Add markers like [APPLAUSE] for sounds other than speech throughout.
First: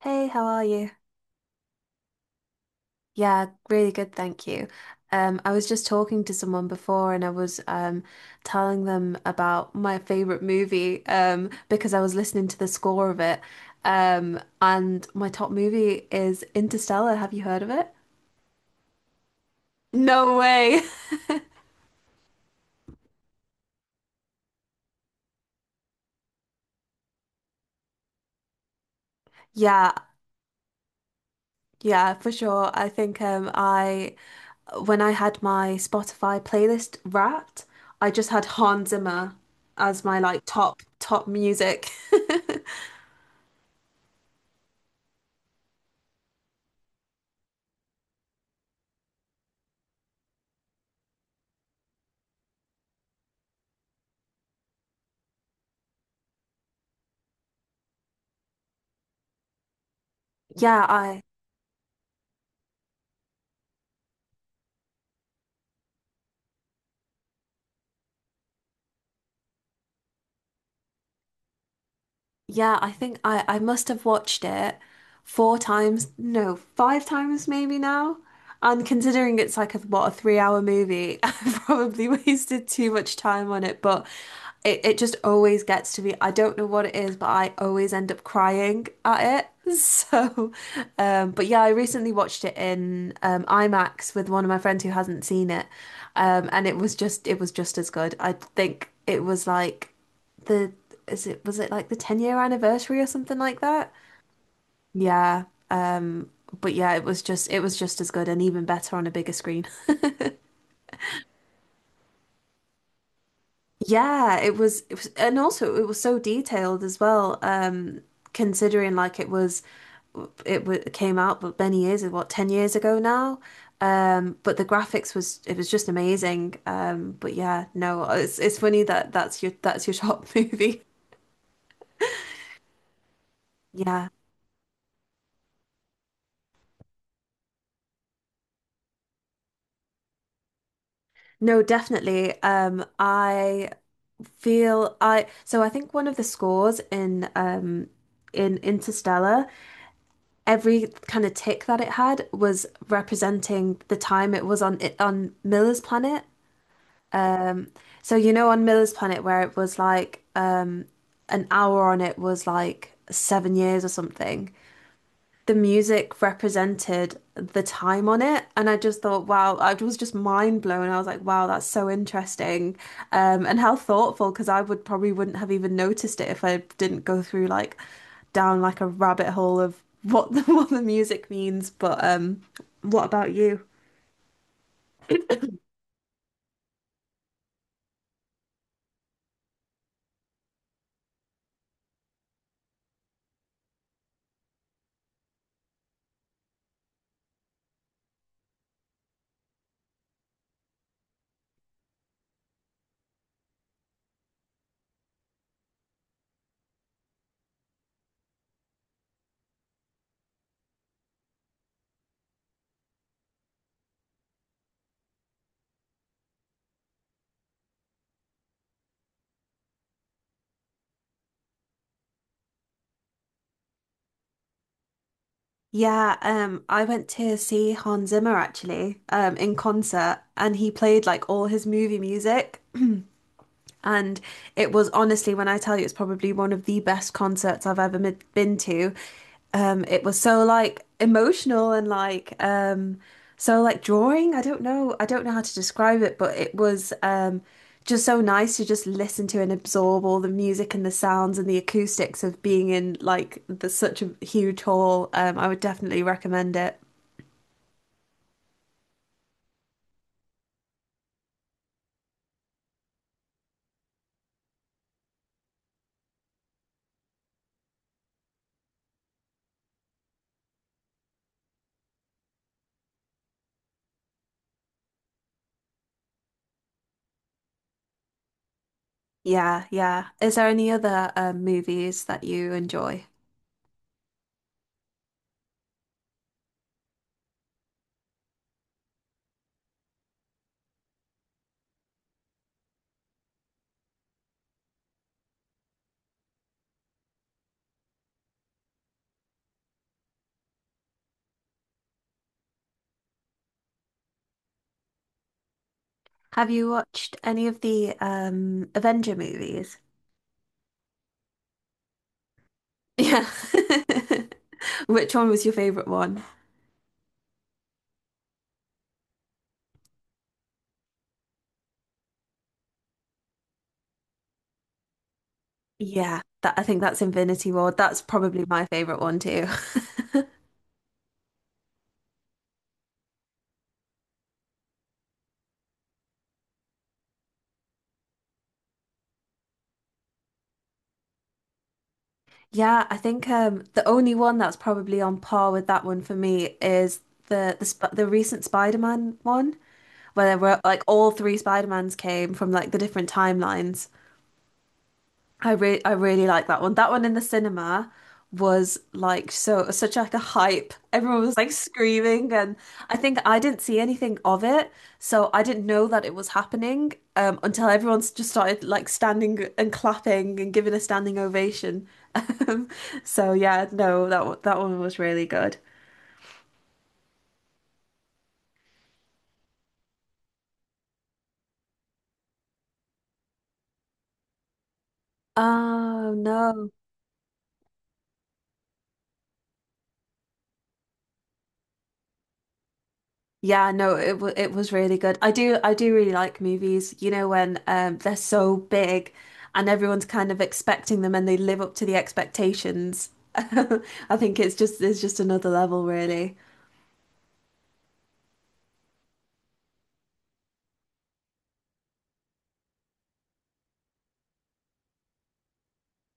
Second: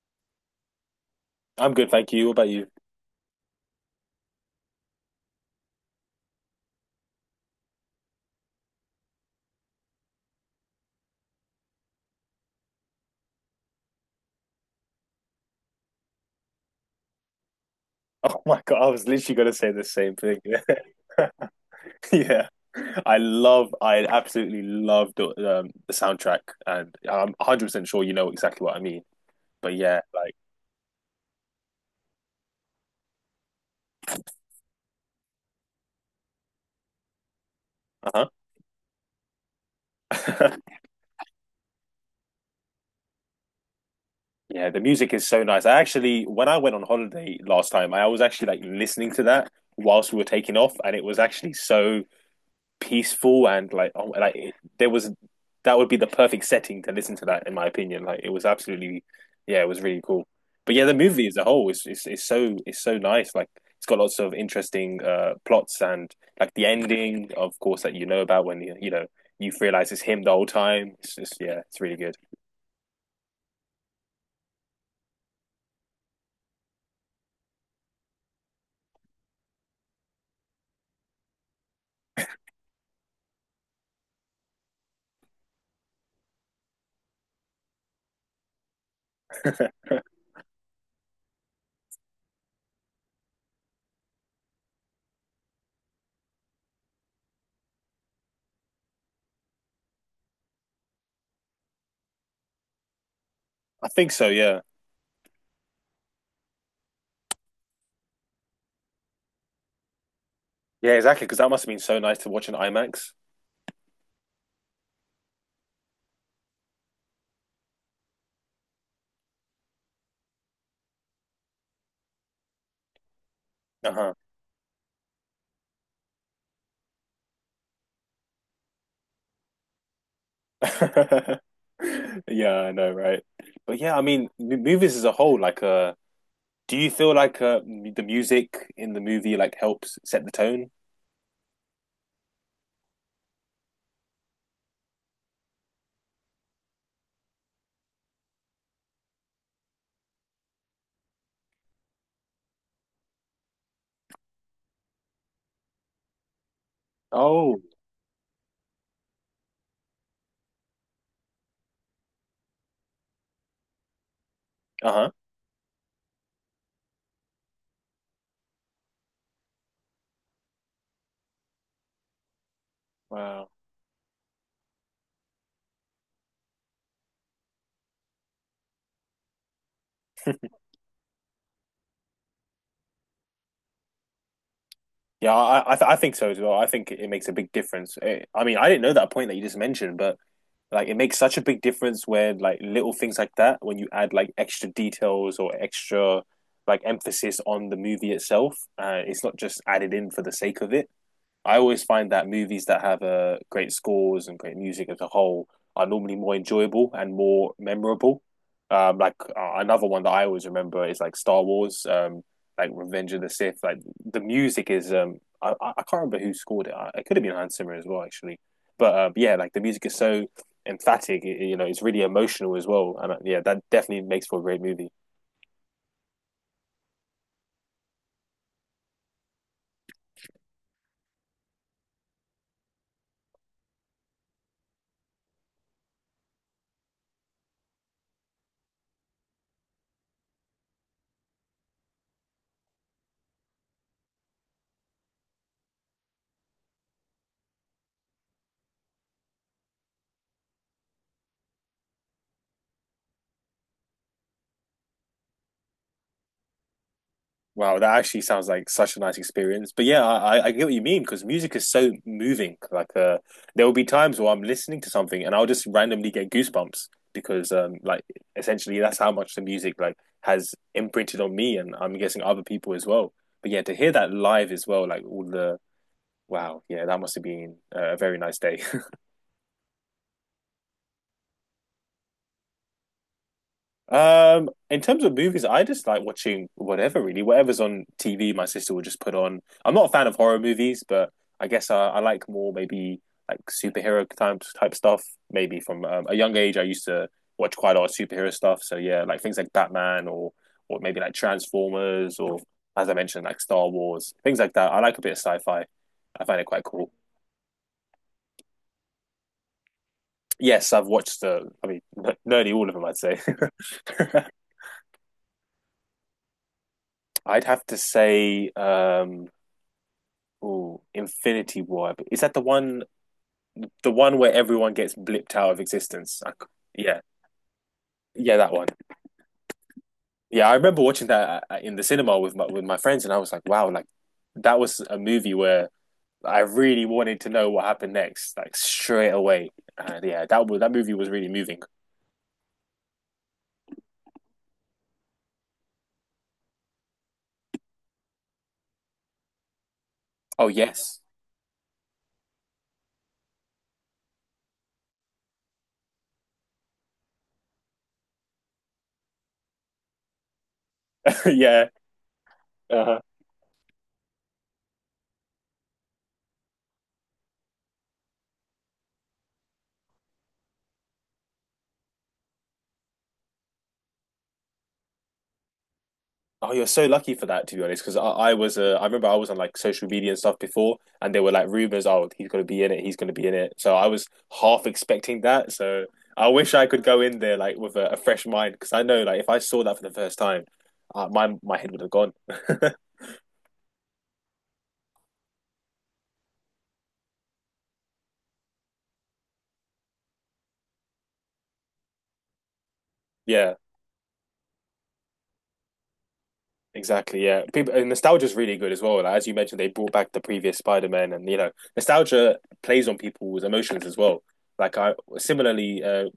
Hey, how are you? I'm good, thank you. What about you? [LAUGHS] Yeah, really good, thank you. I was just talking to someone before and I was telling them about my favorite movie because I was listening to the score of it. And my top movie is Interstellar. Have you heard of it? Oh my God, I was literally going to say the same No thing. way. [LAUGHS] [LAUGHS] Yeah. I absolutely love the soundtrack, and I'm 100% sure you know exactly what I mean. But Yeah, yeah, like, yeah, for sure. I think I when I had my Spotify playlist wrapped, I just had Hans Zimmer as my like uh-huh. top music. [LAUGHS] [LAUGHS] Yeah, the music is so nice. I actually, when I went on holiday last time, I was actually like listening to that whilst we were taking off, and it was actually so peaceful and like oh, like it, there was that would be the perfect setting to listen to that in my opinion. Like it was absolutely, yeah, it was really cool. But Yeah, yeah, the I movie as a whole is so nice. Like it's got lots of interesting plots, and like the ending, of course, that you know about when you realize it's him the whole time. It's just, yeah, it's really good. Yeah, I think I must have watched it four times, no, five times maybe now. And considering it's like a, what, a 3 hour movie, [LAUGHS] I've probably wasted too much time on it. But it just always gets to me. I don't know what it is, but I always end up crying at it. [LAUGHS] So, but yeah, I recently watched it in IMAX with one of my friends who hasn't seen it. And it was just as good. I think it was like, the is it was it like the 10-year anniversary or something like I that? think so. Yeah, Yeah. But yeah, it was just as good and even better on a bigger screen. [LAUGHS] yeah, exactly. Because that must have been so nice to watch in IMAX. Yeah, it was and also it was so detailed as well, considering like it was it w came out but many years, what, 10 years ago now. Uh But the graphics, was it was just amazing. But yeah, no, it's funny that that's your top [LAUGHS] movie. huh. [LAUGHS] Yeah, I know, right? But yeah, I Yeah. mean, movies as a whole, like, do you feel like, the music in the movie like helps set the tone? No, definitely. I feel I so I think one of the scores in Interstellar, every kind of tick that it had was representing the time it was on, it on Miller's planet. Oh, Um so you know, on Miller's planet where it was like an hour on it was like 7 years or something, uh-huh, the music represented the time on it. And I just thought, wow, I was just mind blown. I was like, wow, that's so interesting. Wow. And how thoughtful, because I would probably wouldn't have even noticed it if I didn't go through like down like a rabbit hole of what the [LAUGHS] what the music means. But what about you? Yeah, I think so as well. I think it makes a big difference. I mean, I didn't know that point that you just mentioned, but like it makes such a big difference where like little things like that when you add like extra details or extra like emphasis on the movie itself. It's not just added in for the sake of it. I always find that movies that have great scores and great music as a whole are normally more enjoyable and more memorable. Like another one that I always remember is like Star Wars, like Revenge of the Sith. Like the music is, I can't remember who scored it. It could have been Hans Zimmer as well, actually. But yeah, like the music is so emphatic. It's really emotional as well, and yeah, that definitely makes for a great movie. Yeah, I went to see Hans Zimmer actually, in concert, and he played like all his movie music. And it was honestly, when I tell you, it's probably one of the best concerts I've ever been to. It was so like emotional and like so like drawing. I don't know how to describe it, but it was just so nice to just listen to and absorb all the music and the sounds and the acoustics of being in like the, such a huge hall. I would definitely recommend it. Wow, that actually sounds like such a nice experience. But yeah, I get what you mean because music is so moving. Like, there will be times where I'm listening to something and I'll just randomly get goosebumps because, like, essentially that's how much the music like has imprinted on me, and I'm guessing other people as well. But yeah, to hear that live as well, like all the, wow, yeah, that must have been a very nice day. [LAUGHS] Yeah, yeah. Is there any other movies that you enjoy? In terms of movies, I just like watching whatever really, whatever's on TV. My sister will just put on. I'm not a fan of horror movies, but I guess I like more maybe like superhero type stuff. Maybe from a young age, I used to watch quite a lot of superhero stuff. So yeah, like things like Batman, or maybe like Transformers, or as I mentioned, like Star Wars, things like that. I like a bit of sci-fi. I find it Have quite you cool. watched any of the Avenger movies? Yes, I've watched I mean, [LAUGHS] nearly all of them, I'd say. Yeah. [LAUGHS] Which one was your favorite one? [LAUGHS] I'd have to say, oh, Infinity War. Is that the one where everyone gets blipped out of Yeah, existence? I c that, I think yeah. that's Infinity War. That's Yeah, probably that my one. favorite one too. [LAUGHS] Yeah, I remember watching that in the cinema with my friends, and I was like, wow, like that was a movie where I really wanted to know what happened next, like straight away. And yeah, that movie was really moving. Yeah, I think the only one that's probably on par with that one for me is the recent Spider-Man one where there Oh, were like yes. all three Spider-Mans came from like the different timelines. I really like that one. That one in the cinema was like so such like a hype. Everyone [LAUGHS] was like Yeah. screaming, and I Uh-huh. think I didn't see anything of it, so I didn't know that it was happening, until everyone just started like standing and clapping and giving a standing ovation. [LAUGHS] Um, so yeah, no, that one was really good. Oh, you're so lucky for that, to be honest, because I remember I was on like social media and stuff before, and there were like rumors, oh, he's gonna be in it, he's gonna be in it. So I was half expecting that. So Oh I wish I no. could go in there like with a fresh mind, because I know like if I saw that for the first time, my head would have gone. [LAUGHS] Yeah, no, it was really good. I do really like movies, you know, when they're so big and everyone's kind of expecting them and they live up to the expectations. [LAUGHS] Yeah. I think it's just another level really. Exactly, yeah. People and nostalgia's really good as well. Like, as you mentioned, they brought back the previous Spider-Man, and, nostalgia plays on people's emotions as well. Like I similarly,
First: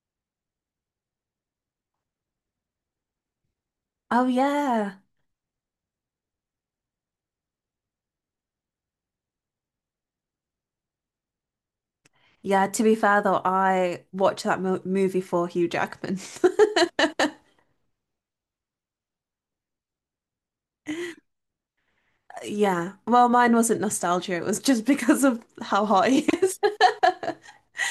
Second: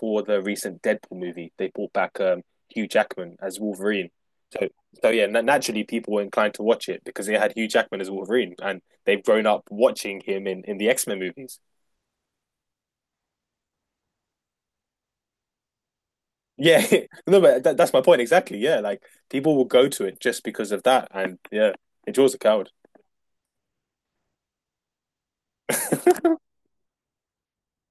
for the recent Deadpool movie, they brought back Hugh Jackman as Wolverine. Oh So, yeah. so, yeah, na naturally people were inclined to watch it because they had Hugh Jackman as Wolverine, and they've grown up watching him in the X-Men movies. Yeah, to be fair though, I watched that mo movie for Hugh Jackman. Yeah, [LAUGHS] [LAUGHS] no, but that's my point exactly. Yeah, like people will go to it just because of that, and yeah, it draws a crowd. Yeah. Well, mine wasn't nostalgia, it was just because of how hot he [LAUGHS] is.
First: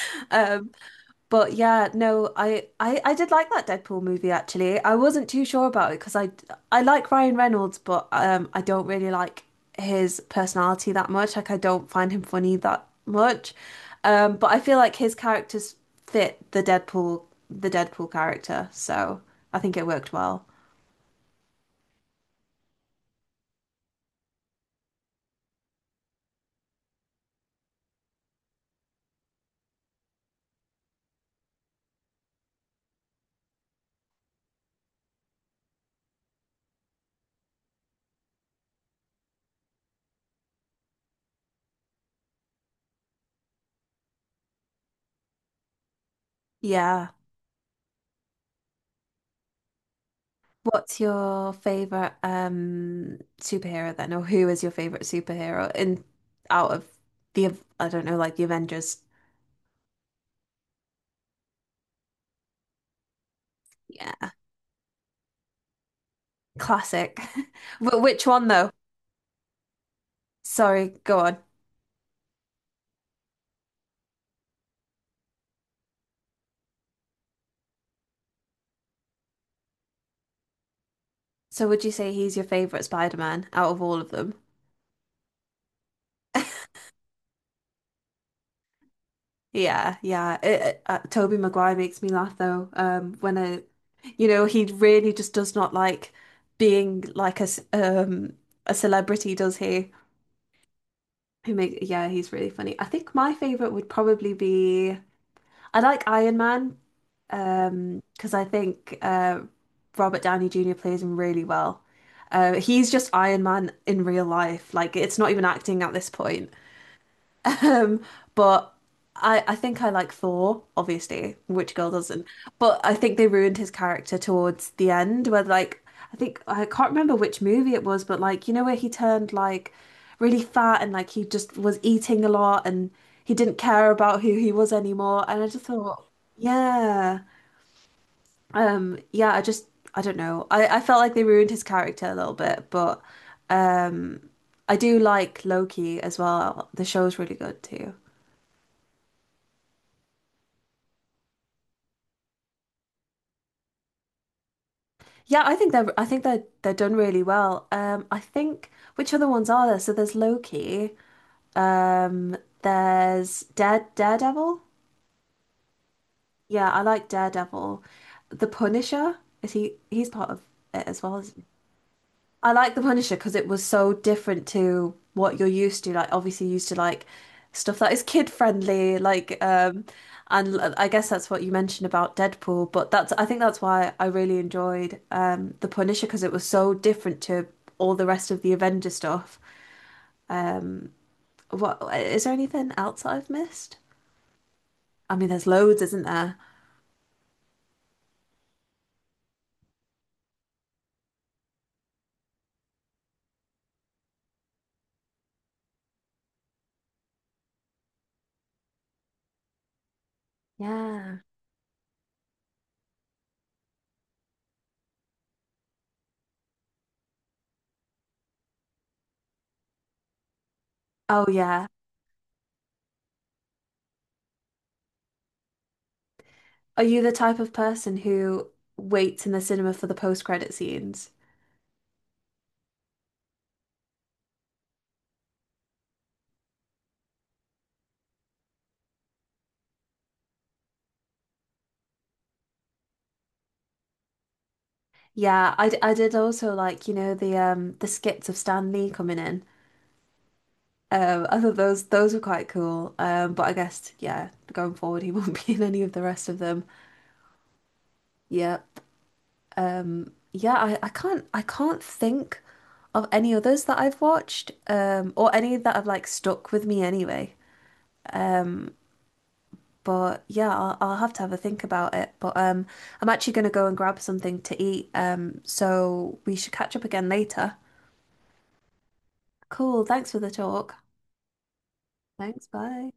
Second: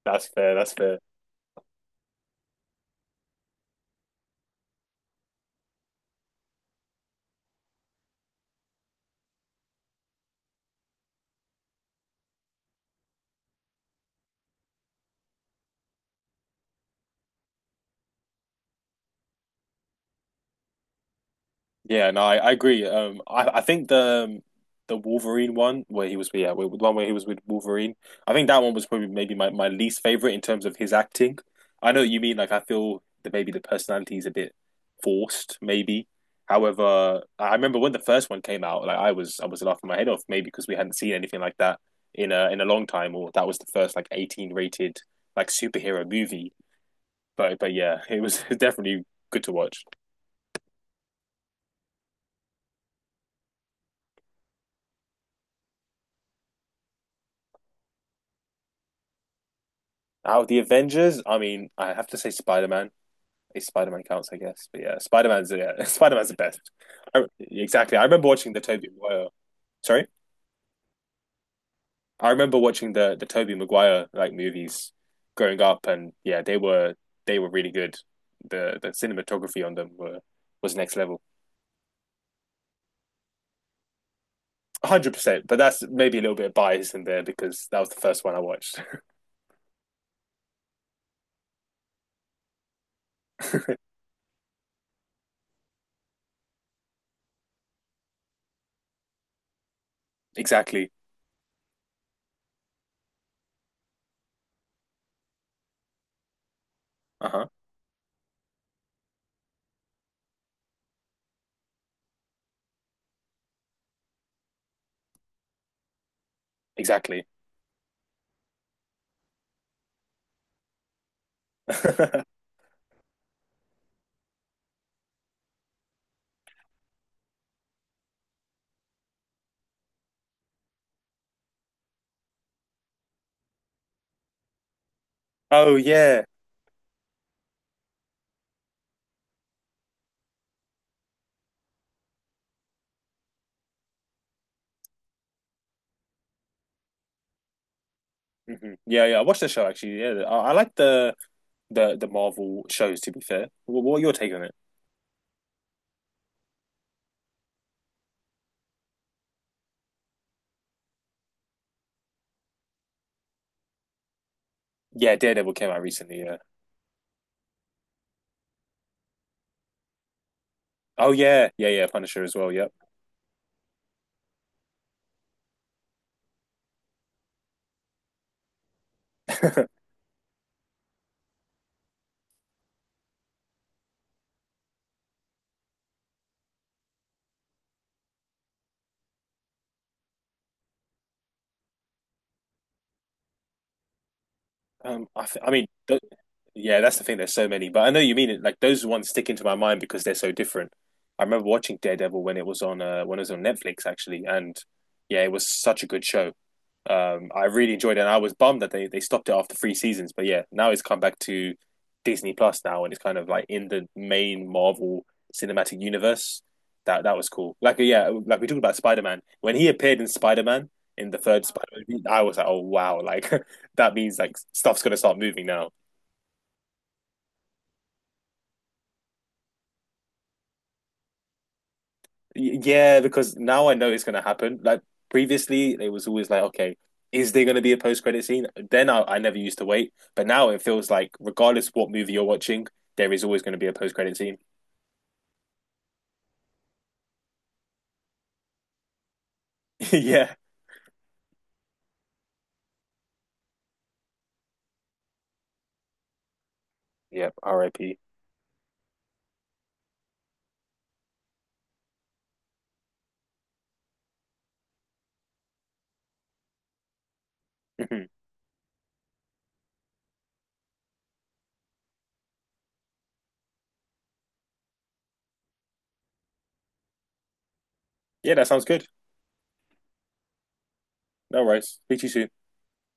That's fair. That's [LAUGHS] fair. But yeah, no, I I did like that Deadpool movie actually. I wasn't too sure about it because I like Ryan Reynolds, but I don't really like his personality that much. Like I don't find him funny that much. But I feel like his characters fit the Deadpool character, so I think it worked well. Yeah, no, I agree. I think the Wolverine one where he was, yeah, where, the one where he was with Wolverine. I think that one was probably maybe my least favorite in terms of his acting. I know what you mean, like, I feel that maybe the personality is a bit forced, maybe. However, I remember when the first one came out, like I was laughing my head off, maybe because we hadn't seen anything like that in a long time, or that was the first like 18 rated like superhero movie. Yeah. But yeah, it was [LAUGHS] definitely good to watch. What's your favorite superhero then, or who is your favorite superhero in out of the, I don't know, like the Avengers? Now, the Avengers, I mean, I have to say Spider-Man. If Spider-Man counts, I guess. But yeah, Spider-Man's, yeah, [LAUGHS] Spider-Man's the best. Classic. [LAUGHS] Exactly. But I which remember one watching the though? Tobey Maguire. Sorry? Sorry, go on. I remember watching the Tobey Maguire like movies growing up, and yeah, they were really good. The cinematography on them were was next level. So would you say he's your favorite Spider-Man out of all of them? 100%, but that's maybe a little bit of [LAUGHS] bias in there because that was the first one I watched. Yeah, yeah. Tobey Maguire makes me laugh though. When I, [LAUGHS] you know, he really just does not like being like a a celebrity, does he? Exactly. Who make, yeah, he's really funny. I think my favorite would probably be, I like Iron Man. Uh-huh. 'Cause because I think Robert Downey Jr. plays him really well. He's just Iron Man in real life. Like it's not even acting at this point. [LAUGHS] Exactly. Um, but I think I like Thor, obviously. Which girl doesn't? [LAUGHS] But I think they ruined his character towards the end, where like I think I can't remember which movie it was, but like you know where he turned like really fat and like he just was eating a lot and he didn't care about who he was anymore. And I just Oh thought, yeah. yeah. Yeah, I just, I don't know. I felt like they ruined his character a little bit, but um I do like Loki as well. The show's really good too. Hmm. Yeah, yeah. I watched the show actually. Yeah, I like the Marvel shows. To be fair, what are your take on it? Yeah, I think they're done really well. I think which other ones are there? So there's Loki, um there's Daredevil. Yeah, Daredevil came out recently. Yeah. Yeah, I like Daredevil. The Punisher, is he he's part of it as Oh well. yeah, yeah, yeah. Punisher as I well. Yeah. like The Punisher because it was so different to what you're used to. Like, obviously, you're used to like stuff that is kid friendly, like, and I guess that's what you mentioned about Deadpool. But that's, I think that's why I really enjoyed, The Punisher, because it was so different to all the rest of the Avenger stuff. Um, what, is there anything else that I've missed? I mean, there's I mean, loads, th isn't there? yeah, that's the thing. There's so many, but I know you mean it. Like those ones stick into my mind because they're so different. I remember watching Daredevil when it was on Netflix actually, and yeah, it was such a good show. I really enjoyed it, and I was bummed that they stopped it after three seasons. But yeah, now it's come Yeah. back to Disney Plus now, and it's kind of like in the main Marvel cinematic universe. That was cool. Like yeah, like we talked about Spider Man when he appeared in Spider Man in the Oh third yeah. Spider Man, I was like, oh wow, like [LAUGHS] that means like stuff's gonna start moving now. Are you the type of person who waits in the cinema for the post-credit scenes? Yeah, because now I know it's gonna happen. Like previously, it was always like, okay, is there gonna be a post credit scene? Then I never used to wait, but now it feels like regardless of what movie you're watching, there is always gonna be a post credit scene. Yeah, I did also like, you know, the skits of Stan Lee coming in. [LAUGHS] Yeah. I thought those were quite cool. But I guess, yeah, going forward he won't [LAUGHS] be in any of the rest of them. Yep. R.I.P. Yep. Yeah, I can't think of any others that I've watched, or any that have like stuck with me anyway. Mhm. [LAUGHS] Um, but yeah, I'll have to have a think about it. But I'm actually gonna go and grab something to eat. So we should catch up again later. Yeah, that sounds good. Cool, thanks for the talk. No worries. Speak to you soon. Thanks. Bye.